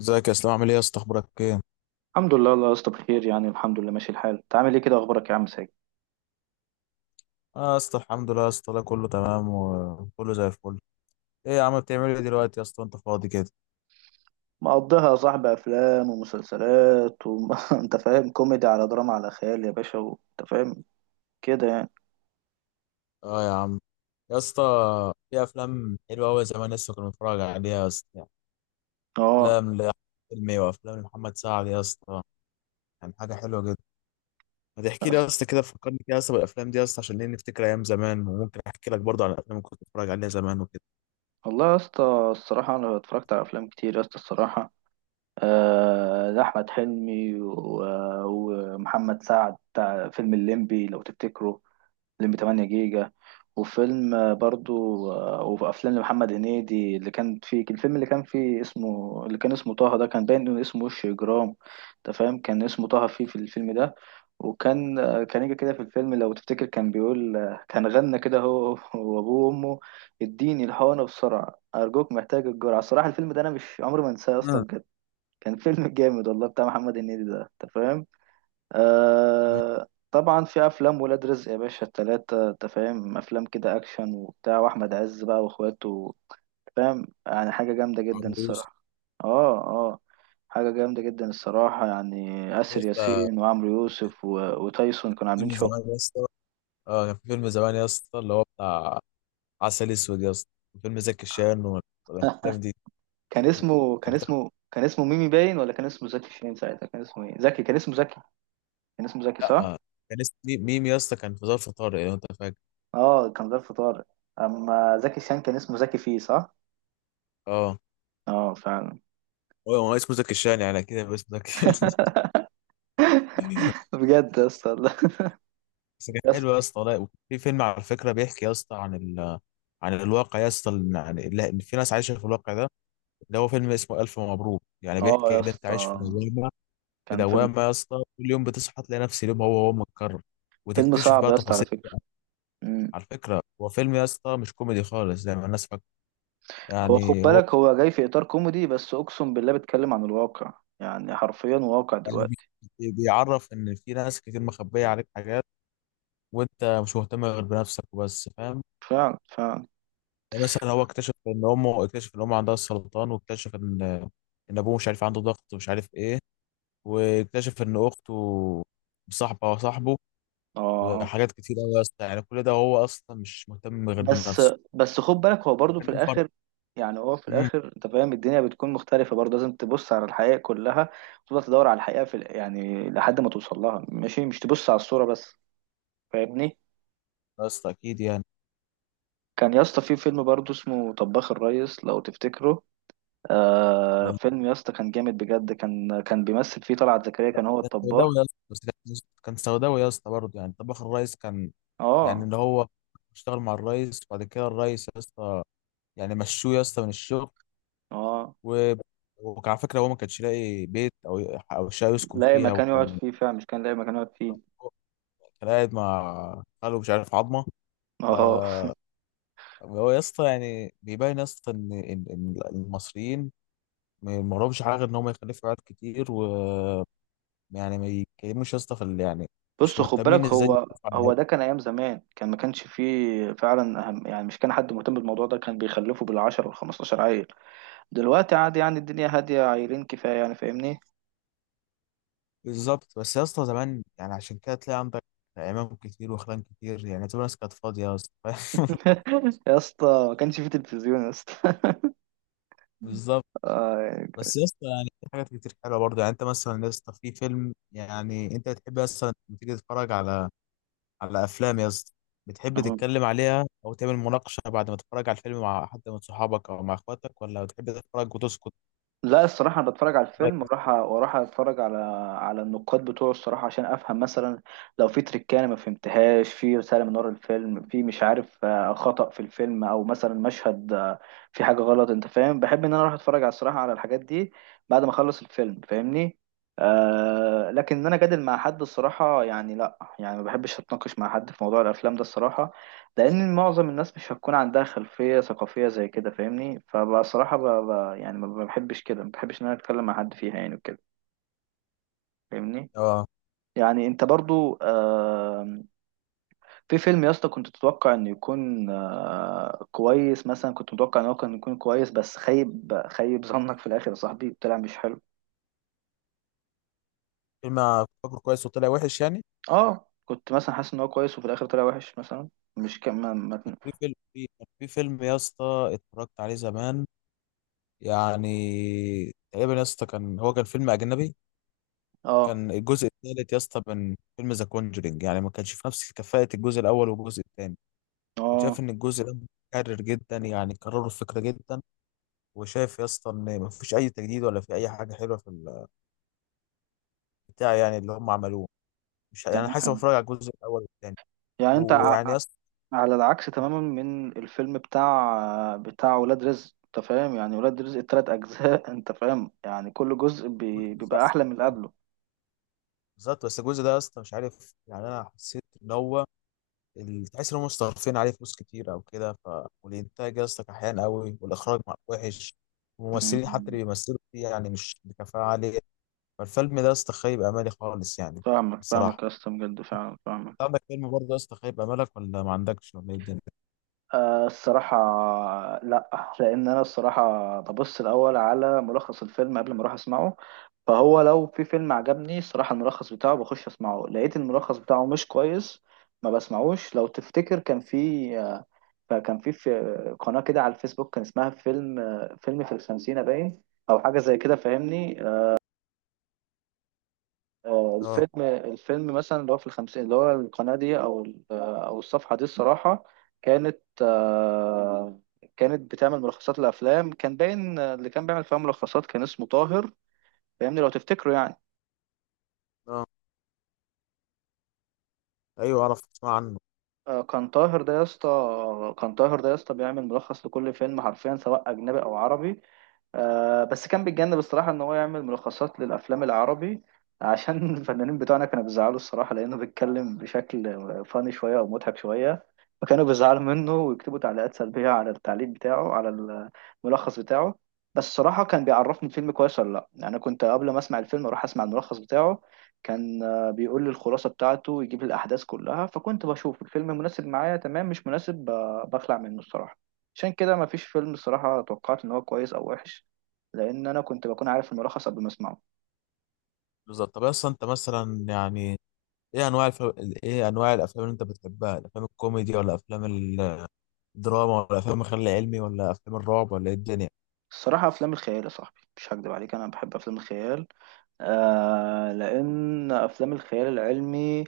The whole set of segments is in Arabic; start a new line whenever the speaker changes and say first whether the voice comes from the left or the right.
left: ازيك يا اسلام، عامل ايه يا اسطى؟ اخبارك ايه؟
right: الحمد لله يا اسطى بخير، يعني الحمد لله ماشي الحال. انت عامل ايه كده؟ اخبارك يا عم ساجد؟
left: اه يا اسطى، الحمد لله يا اسطى، لا كله تمام وكله زي الفل. ايه يا عم، بتعمل ايه دلوقتي يا اسطى؟ انت فاضي كده؟
right: مقضيها يا صاحبي، افلام ومسلسلات انت فاهم، كوميدي على دراما على خيال يا باشا، انت فاهم كده يعني.
left: اه يا عم، يا اسطى في افلام حلوه قوي زمان لسه كنا بنتفرج عليها يا اسطى يعني.
right: اه
left: افلام لاحمد حلمي وافلام لمحمد سعد يا اسطى، يعني حاجه حلوه جدا. ما تحكي لي يا
right: بس
left: اسطى كده، فكرني كده يا اسطى بالافلام دي يا اسطى، عشان ايه؟ نفتكر ايام زمان، وممكن احكي لك برضه عن الافلام اللي كنت بتفرج عليها زمان وكده.
right: والله يا اسطى الصراحه انا اتفرجت على افلام كتير يا اسطى الصراحه. ده احمد حلمي ومحمد سعد بتاع فيلم الليمبي لو تفتكره، فيلم 8 جيجا، وفيلم برضو. وافلام لمحمد هنيدي، اللي كان فيه الفيلم اللي كان فيه اسمه، اللي كان اسمه طه، ده كان باين انه اسمه وش اجرام. انت فاهم، كان اسمه طه فيه في الفيلم ده. وكان كان يجي كده في الفيلم لو تفتكر، كان بيقول كان غنى كده هو وابوه وامه: اديني الحقنه بسرعه ارجوك محتاج الجرعه. الصراحه الفيلم ده انا مش عمري ما انساه يا اسطى
left: امم
right: بجد. كان فيلم جامد والله بتاع محمد هنيدي ده انت فاهم.
left: امم.
right: آه طبعا، في افلام ولاد رزق يا باشا التلاتة، انت فاهم افلام كده اكشن وبتاع، واحمد عز بقى واخواته، فاهم؟ يعني حاجة جامدة جدا
left: عمرو يوسف.
right: الصراحة. اه اه، حاجة جامدة جدا الصراحة، يعني
left: يا
right: آسر
left: اسطى
right: ياسين وعمرو يوسف وتايسون كانوا
left: فيلم
right: عاملين شغل.
left: زمان يا اسطى، اه كان في فيلم زمان يا اسطى اللي هو بتاع عسل اسود يا اسطى. فيلم زكي شان والافلام دي
right: كان اسمه كان
left: كان بتاع.
right: اسمه كان اسمه ميمي باين، ولا كان اسمه زكي شين؟ ساعتها كان اسمه ايه؟ زكي، كان اسمه زكي. كان اسمه زكي صح.
left: لا، كان اسمه ميم يا اسطى، كان في ظرف طارق لو انت فاكر.
right: اه كان ظرف طارق، اما زكي شان كان اسمه زكي فيه صح.
left: اه،
right: اه فعلا.
left: هو هو اسمه زكي شان، يعني كده يبقى اسمه زكي
right: بجد يا اسطى لا.
left: بس كان
right: يا اسطى،
left: حلو يا اسطى والله. في فيلم على فكره بيحكي يا اسطى عن عن الواقع يا اسطى، يعني اللي إن في ناس عايشه في الواقع ده، اللي هو فيلم اسمه الف مبروك. يعني
right: اه
left: بيحكي
right: يا
left: ان انت عايش في
right: اسطى
left: دوامه، في
right: كان فيلم،
left: دوامه يا اسطى، كل يوم بتصحى تلاقي نفس اليوم هو هو متكرر،
right: فيلم
left: وتكتشف
right: صعب
left: بقى
right: يا اسطى على
left: تفاصيل.
right: فكرة. مم.
left: على فكره، هو فيلم يا اسطى مش كوميدي خالص زي ما الناس
right: هو خد
left: يعني، هو
right: بالك، هو جاي في إطار كوميدي، بس أقسم بالله بيتكلم عن الواقع، يعني حرفيا واقع
left: يعني
right: دلوقتي.
left: بيعرف ان في ناس كتير مخبيه عليك حاجات، وانت مش مهتم غير بنفسك وبس، فاهم؟
right: فعلا فعلا.
left: يعني مثلا هو اكتشف ان امه، اكتشف ان امه عندها السرطان، واكتشف ان ان ابوه مش عارف عنده ضغط، ومش عارف ايه، واكتشف ان اخته مصاحبه وصاحبه،
right: اه آه.
left: وحاجات كتير قوي يا اسطى، يعني كل ده هو اصلا مش مهتم غير
right: بس
left: بنفسه.
right: بس خد بالك هو برضو
left: كان
right: في
left: ليه فرق.
right: الآخر، يعني هو في
left: امم،
right: الآخر أنت فاهم الدنيا بتكون مختلفة برضه، لازم تبص على الحقيقة كلها وتفضل تدور على الحقيقة في يعني لحد ما توصل لها ماشي، مش تبص على الصورة بس، فاهمني؟
left: يا اسطى اكيد يعني.
right: كان يا اسطى في فيلم برضه اسمه طباخ الريس لو تفتكره، آه فيلم يا اسطى كان جامد بجد، كان بيمثل فيه طلعت زكريا، كان هو
left: كان
right: الطباخ.
left: سوداوي يا اسطى بس كان، كان سوداوي يا اسطى برضه، يعني طباخ الريس كان، يعني
right: اه
left: اللي هو اشتغل مع الريس، وبعد كده الريس يا اسطى يعني مشوه يا اسطى من الشغل،
right: اه،
left: و... وكان على فكره هو ما كانش لاقي بيت او او شقه يسكن
right: لاقي
left: فيها،
right: مكان يقعد
left: وكان
right: فيه، فعلا مش كان لاقي مكان يقعد فيه.
left: كان قاعد مع خاله، مش عارف عظمه. ف
right: اه
left: هو يا اسطى يعني بيبين يا اسطى ان ان إن المصريين ما وراهمش حاجه غير ان هم يخلفوا عيال كتير، ويعني ما يتكلموش يا اسطى في يعني مش
right: بص خد بالك،
left: مهتمين ازاي
right: هو
left: يخلفوا
right: هو
left: عيال.
right: ده كان ايام زمان، كان ما كانش فيه فعلا اهم، يعني مش كان حد مهتم بالموضوع ده، كان بيخلفوا بالعشر وال15 عيل. دلوقتي عادي، يعني الدنيا هاديه، عيلين كفايه يعني، فاهمني؟
left: بالظبط، بس يا اسطى زمان يعني عشان كده تلاقي عندك امام كتير وخلان كتير، يعني تبقى الناس كانت فاضيه يا اسطى، فاهم؟
right: يا اسطى ما كانش فيه تلفزيون يا اسطى.
left: بالظبط.
right: آه،
left: بس يا اسطى يعني في حاجات كتير حلوه برضه يعني. انت مثلا يا اسطى في فيلم، يعني انت بتحب مثلا لما تيجي تتفرج على على افلام يا اسطى، بتحب تتكلم عليها او تعمل مناقشه بعد ما تتفرج على الفيلم مع حد من صحابك او مع اخواتك، ولا بتحب تتفرج وتسكت؟
right: لا الصراحة، أنا بتفرج على
left: رأيك
right: الفيلم
left: يعني؟
right: وأروح أتفرج على على النقاد بتوعه الصراحة عشان أفهم، مثلا لو في تريكة أنا ما فهمتهاش، في رسالة من ورا الفيلم، في مش عارف خطأ في الفيلم أو مثلا مشهد في حاجة غلط، أنت فاهم، بحب إن أنا أروح أتفرج على الصراحة على الحاجات دي بعد ما أخلص الفيلم، فاهمني. آه لكن إن أنا جادل مع حد الصراحة يعني لا، يعني ما بحبش أتناقش مع حد في موضوع الأفلام ده الصراحة، لان معظم الناس مش هتكون عندها خلفيه ثقافيه زي كده، فاهمني. فبصراحه يعني ما بحبش ان انا اتكلم مع حد فيها يعني وكده، فاهمني.
left: اه.
right: يعني انت برضو في فيلم يا اسطى كنت تتوقع انه يكون كويس، مثلا كنت متوقع ان هو كان يكون كويس، بس خيب ظنك في الاخر يا صاحبي، طلع مش حلو.
left: فيلم فاكره كويس وطلع وحش يعني.
right: اه كنت مثلا حاسس ان هو كويس وفي الاخر طلع وحش مثلا، مش كم ما... ما...
left: كان في فيلم يا اسطى اتفرجت عليه زمان، يعني تقريبا يا اسطى كان هو كان فيلم اجنبي.
right: اه
left: كان الجزء الثالث يا اسطى من فيلم ذا كونجرينج، يعني ما كانش في نفس كفاءة الجزء الاول والجزء الثاني. كنت
right: اه
left: شايف ان الجزء ده متكرر جدا، يعني كرروا الفكرة جدا، وشايف يا اسطى ان ما فيش اي تجديد ولا في اي حاجة حلوة في بتاع، يعني اللي هم عملوه، مش يعني حاسس
right: تمام.
left: بتفرج على الجزء الاول والثاني.
right: يعني انت
left: ويعني يا اسطى
right: على العكس تماما من الفيلم بتاع ولاد رزق، انت فاهم يعني، ولاد رزق التلات اجزاء انت فاهم يعني، كل جزء
left: كل جزء
right: بيبقى
left: احسن
right: احلى
left: من
right: من اللي
left: الثاني.
right: قبله.
left: بالظبط، بس الجزء ده يا اسطى مش عارف يعني، انا حسيت ان هو تحس ان هم مصرفين عليه فلوس كتير او كده، والانتاج يا اسطى كحيان قوي، والاخراج وحش، الممثلين حتى
right: أمم،
left: اللي بيمثلوا فيه يعني مش بكفاءه عاليه. فالفيلم ده يا اسطى خيب امالي خالص يعني،
right: فاهمك يا
left: بصراحه.
right: اسطى بجد، فعلا فاهمك.
left: انت عندك فيلم برضه يا اسطى خيب امالك، ولا ما عندكش، ولا ايه الدنيا؟
right: آه الصراحة لا، لأن أنا الصراحة ببص الأول على ملخص الفيلم قبل ما أروح أسمعه، فهو لو في فيلم عجبني الصراحة الملخص بتاعه بخش أسمعه، لقيت الملخص بتاعه مش كويس ما بسمعوش. لو تفتكر كان في، فكان في قناة كده على الفيسبوك كان اسمها فيلم، فيلم في الخمسينة باين، أو حاجة زي كده فاهمني.
left: اه
right: الفيلم الفيلم مثلا اللي هو في الخمسين، اللي هو القناة دي أو أو الصفحة دي الصراحة، كانت كانت بتعمل ملخصات الأفلام، كان باين اللي كان بيعمل فيها ملخصات كان اسمه طاهر، فاهمني لو تفتكره يعني.
left: اه، ايوه، اعرف اسمع عنه.
right: كان طاهر ده يا اسطى، كان طاهر ده يا اسطى بيعمل ملخص لكل فيلم حرفيا، سواء أجنبي أو عربي. بس كان بيتجنب الصراحة إن هو يعمل ملخصات للأفلام العربي، عشان الفنانين بتوعنا كانوا بيزعلوا الصراحة، لأنه بيتكلم بشكل فاني شوية أو مضحك شوية، فكانوا بيزعلوا منه ويكتبوا تعليقات سلبية على التعليق بتاعه على الملخص بتاعه. بس الصراحة كان بيعرفني الفيلم كويس ولا لأ، يعني أنا كنت قبل ما أسمع الفيلم أروح أسمع الملخص بتاعه، كان بيقول لي الخلاصة بتاعته ويجيب لي الأحداث كلها، فكنت بشوف الفيلم مناسب معايا تمام مش مناسب، بخلع منه الصراحة. عشان كده مفيش فيلم الصراحة توقعت إن هو كويس أو وحش، لان انا كنت بكون عارف الملخص قبل ما اسمعه.
left: بالظبط. طب يا اسطى انت مثلا يعني، ايه انواع ايه انواع الافلام اللي انت بتحبها؟ الافلام الكوميدي، ولا افلام الدراما، ولا افلام الخيال العلمي، ولا افلام الرعب، ولا ايه الدنيا؟
right: الصراحه افلام الخيال يا صاحبي، مش هكدب عليك انا بحب افلام الخيال، آه لأن أفلام الخيال العلمي،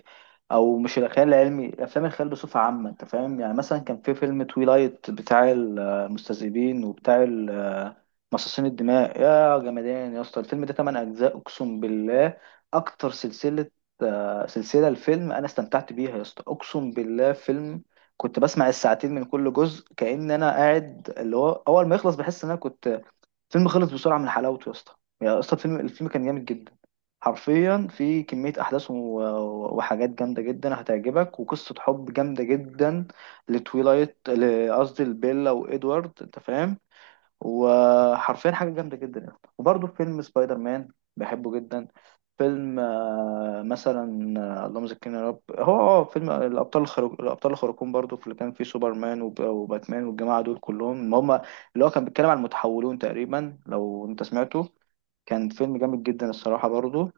right: أو مش الخيال العلمي، أفلام الخيال بصفة عامة أنت فاهم يعني. مثلا كان في فيلم تويلايت بتاع المستذئبين وبتاع مصاصين الدماء، يا جمدان يا اسطى الفيلم ده، تمن أجزاء أقسم بالله، أكتر سلسلة، سلسلة الفيلم أنا استمتعت بيها يا اسطى أقسم بالله. فيلم كنت بسمع الساعتين من كل جزء كأن أنا قاعد، اللي هو أول ما يخلص بحس إن أنا كنت، الفيلم خلص بسرعه من حلاوته يا اسطى. يا اسطى الفيلم الفيلم كان جامد جدا، حرفيا في كميه احداث وحاجات جامده جدا هتعجبك، وقصه حب جامده جدا لتويلايت، قصدي لبيلا وادوارد انت فاهم، وحرفيا حاجة جامدة جدا يعني. وبرضه فيلم سبايدر مان بحبه جدا. فيلم مثلا اللهم ذكرنا يا رب، هو اه فيلم الابطال الخارق، الابطال الخارقون برضو، في اللي كان فيه سوبرمان وباتمان والجماعه دول كلهم، ما هم اللي هو كان بيتكلم عن المتحولون تقريبا لو انت سمعته، كان فيلم جامد جدا الصراحه برضو.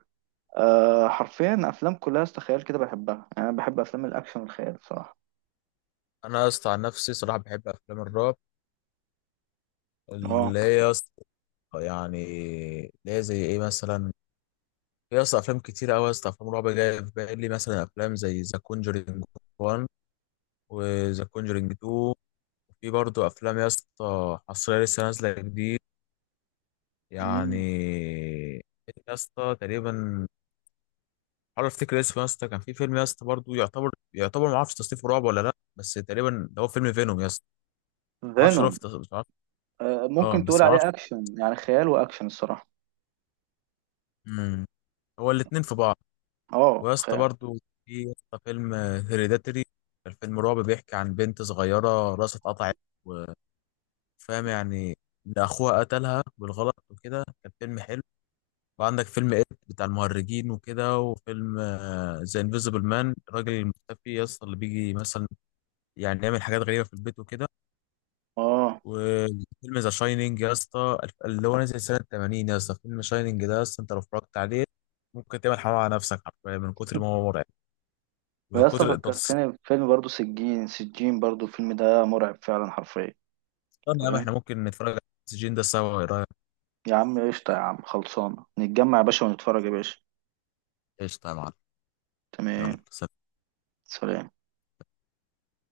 right: أه حرفيا افلام كلها استخيال كده بحبها، يعني انا بحب افلام الاكشن والخيال الصراحه.
left: انا يا اسطى عن نفسي صراحه بحب افلام الرعب،
right: اه
left: اللي هي يا اسطى يعني. اللي هي زي ايه مثلا؟ يا اسطى افلام كتير قوي يا اسطى، افلام رعب جايه في بالي مثلا، افلام زي ذا كونجرينج 1 وذا كونجرينج 2، وفي برضه افلام يا اسطى حصريه لسه نازله جديد يعني. يا اسطى تقريبا، حاول افتكر اسمه يا اسطى. كان في فيلم يا اسطى برضه يعتبر يعتبر ما اعرفش تصنيفه، رعب ولا لا، بس تقريبا ده هو فيلم فينوم يا اسطى. ما اعرفش، هو
right: فينوم.
left: في مش عارف.
right: أه
left: اه
right: ممكن تقول
left: بس ما اعرفش.
right: عليه اكشن، يعني خيال واكشن الصراحه.
left: مم. هو الاثنين في بعض.
right: اه
left: ويا اسطى برضه في يا اسطى فيلم هيريداتري، الفيلم رعب بيحكي عن بنت صغيرة راسها اتقطعت، وفاهم يعني إن أخوها قتلها بالغلط وكده، كان فيلم حلو. وعندك فيلم إد بتاع المهرجين وكده، وفيلم ذا انفيزبل مان، الراجل المختفي يا اسطى، اللي بيجي مثلا يعني يعمل حاجات غريبة في البيت وكده.
right: اه.
left: وفيلم ذا شاينينج يا اسطى، اللي هو نزل سنة 80 يا اسطى، فيلم شاينينج ده يا اسطى أنت لو اتفرجت عليه ممكن تعمل حمام على نفسك حرفيا من كتر ما هو مرعب، من
right: ويا اسطى
left: كتر
right: فكرتني بفيلم برضه، سجين برضه الفيلم ده مرعب فعلا حرفيا.
left: طب يا عم
right: تمام،
left: احنا ممكن نتفرج على السجين ده سوا، ايه رايك؟
right: يا عم قشطة، يا عم خلصانة، نتجمع يا باشا ونتفرج يا باشا.
left: قشطه يا معلم. يلا
right: تمام،
left: سلام.
right: سلام.